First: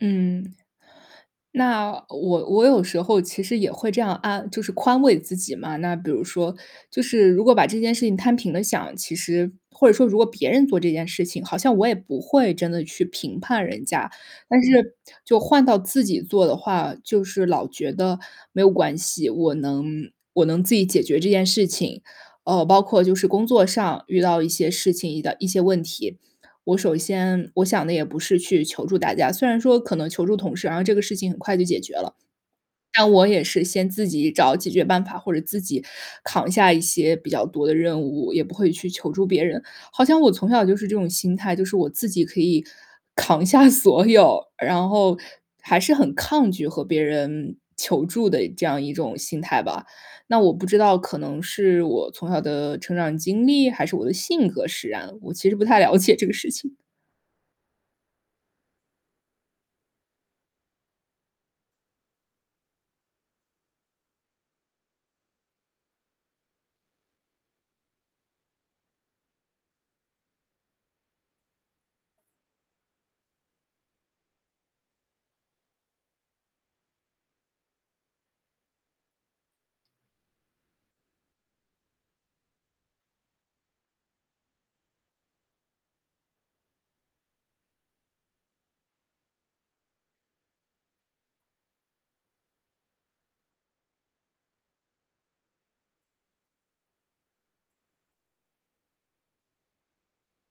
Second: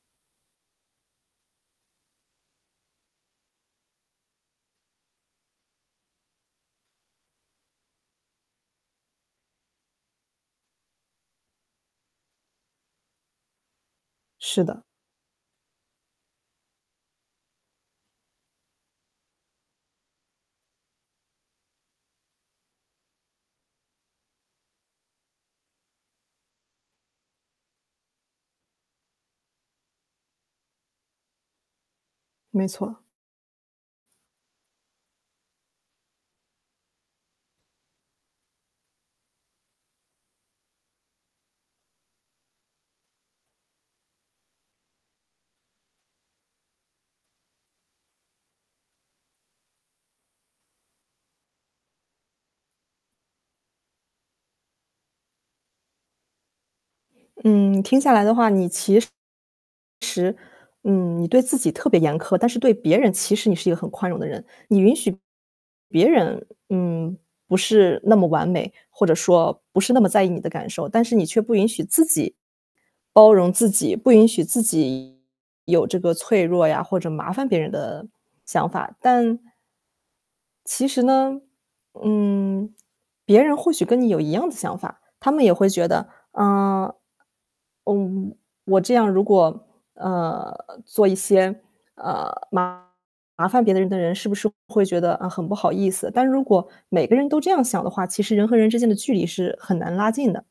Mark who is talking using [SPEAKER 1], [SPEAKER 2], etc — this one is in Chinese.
[SPEAKER 1] 嗯。那我我有时候其实也会这样安就是宽慰自己嘛，那比如说，就是如果把这件事情摊平了想，其实或者说如果别人做这件事情，好像我也不会真的去评判人家。但
[SPEAKER 2] 是的。
[SPEAKER 1] 是就换到自己做的话，就是老觉得没有关系，我能我能自己解决这件事情。呃，包括就是工作上遇到一些事情遇到一些问题。我首先我想的也不是去求助大家，虽然说可能求助同事，然后这个事情很快就解决了。
[SPEAKER 2] 没错。
[SPEAKER 1] 但我也是先自己找解决办法，或者自己扛下一些比较多的任务，也不会去求助别人。好像我从小就是这种心态，就是我自己可以扛下所有，然后还是很抗拒和别人求助的这样一种心态吧。那我不知道可能是我从小的成长经历，还是我的性格使然，我其实不太了解这个事情。
[SPEAKER 2] 嗯，听下来的话，你其实嗯，你对自己特别严苛，但是对别人，其实你是一个很宽容的人。你允许别人，嗯，不是那么完美，或者说不是那么在意你的感受。但是你却不允许自己包容自己，不允许自己有这个脆弱呀，或者麻烦别人的想法。但其实呢，嗯，别人或许跟你有一样子想法。他们也会觉得，嗯，呃，我这样如果，呃，做一些，呃，麻烦别的人的人是不是会觉得，呃，很不好意思。但如果每个人都这样想的话，其实人和人之间的距离是很难拉近的。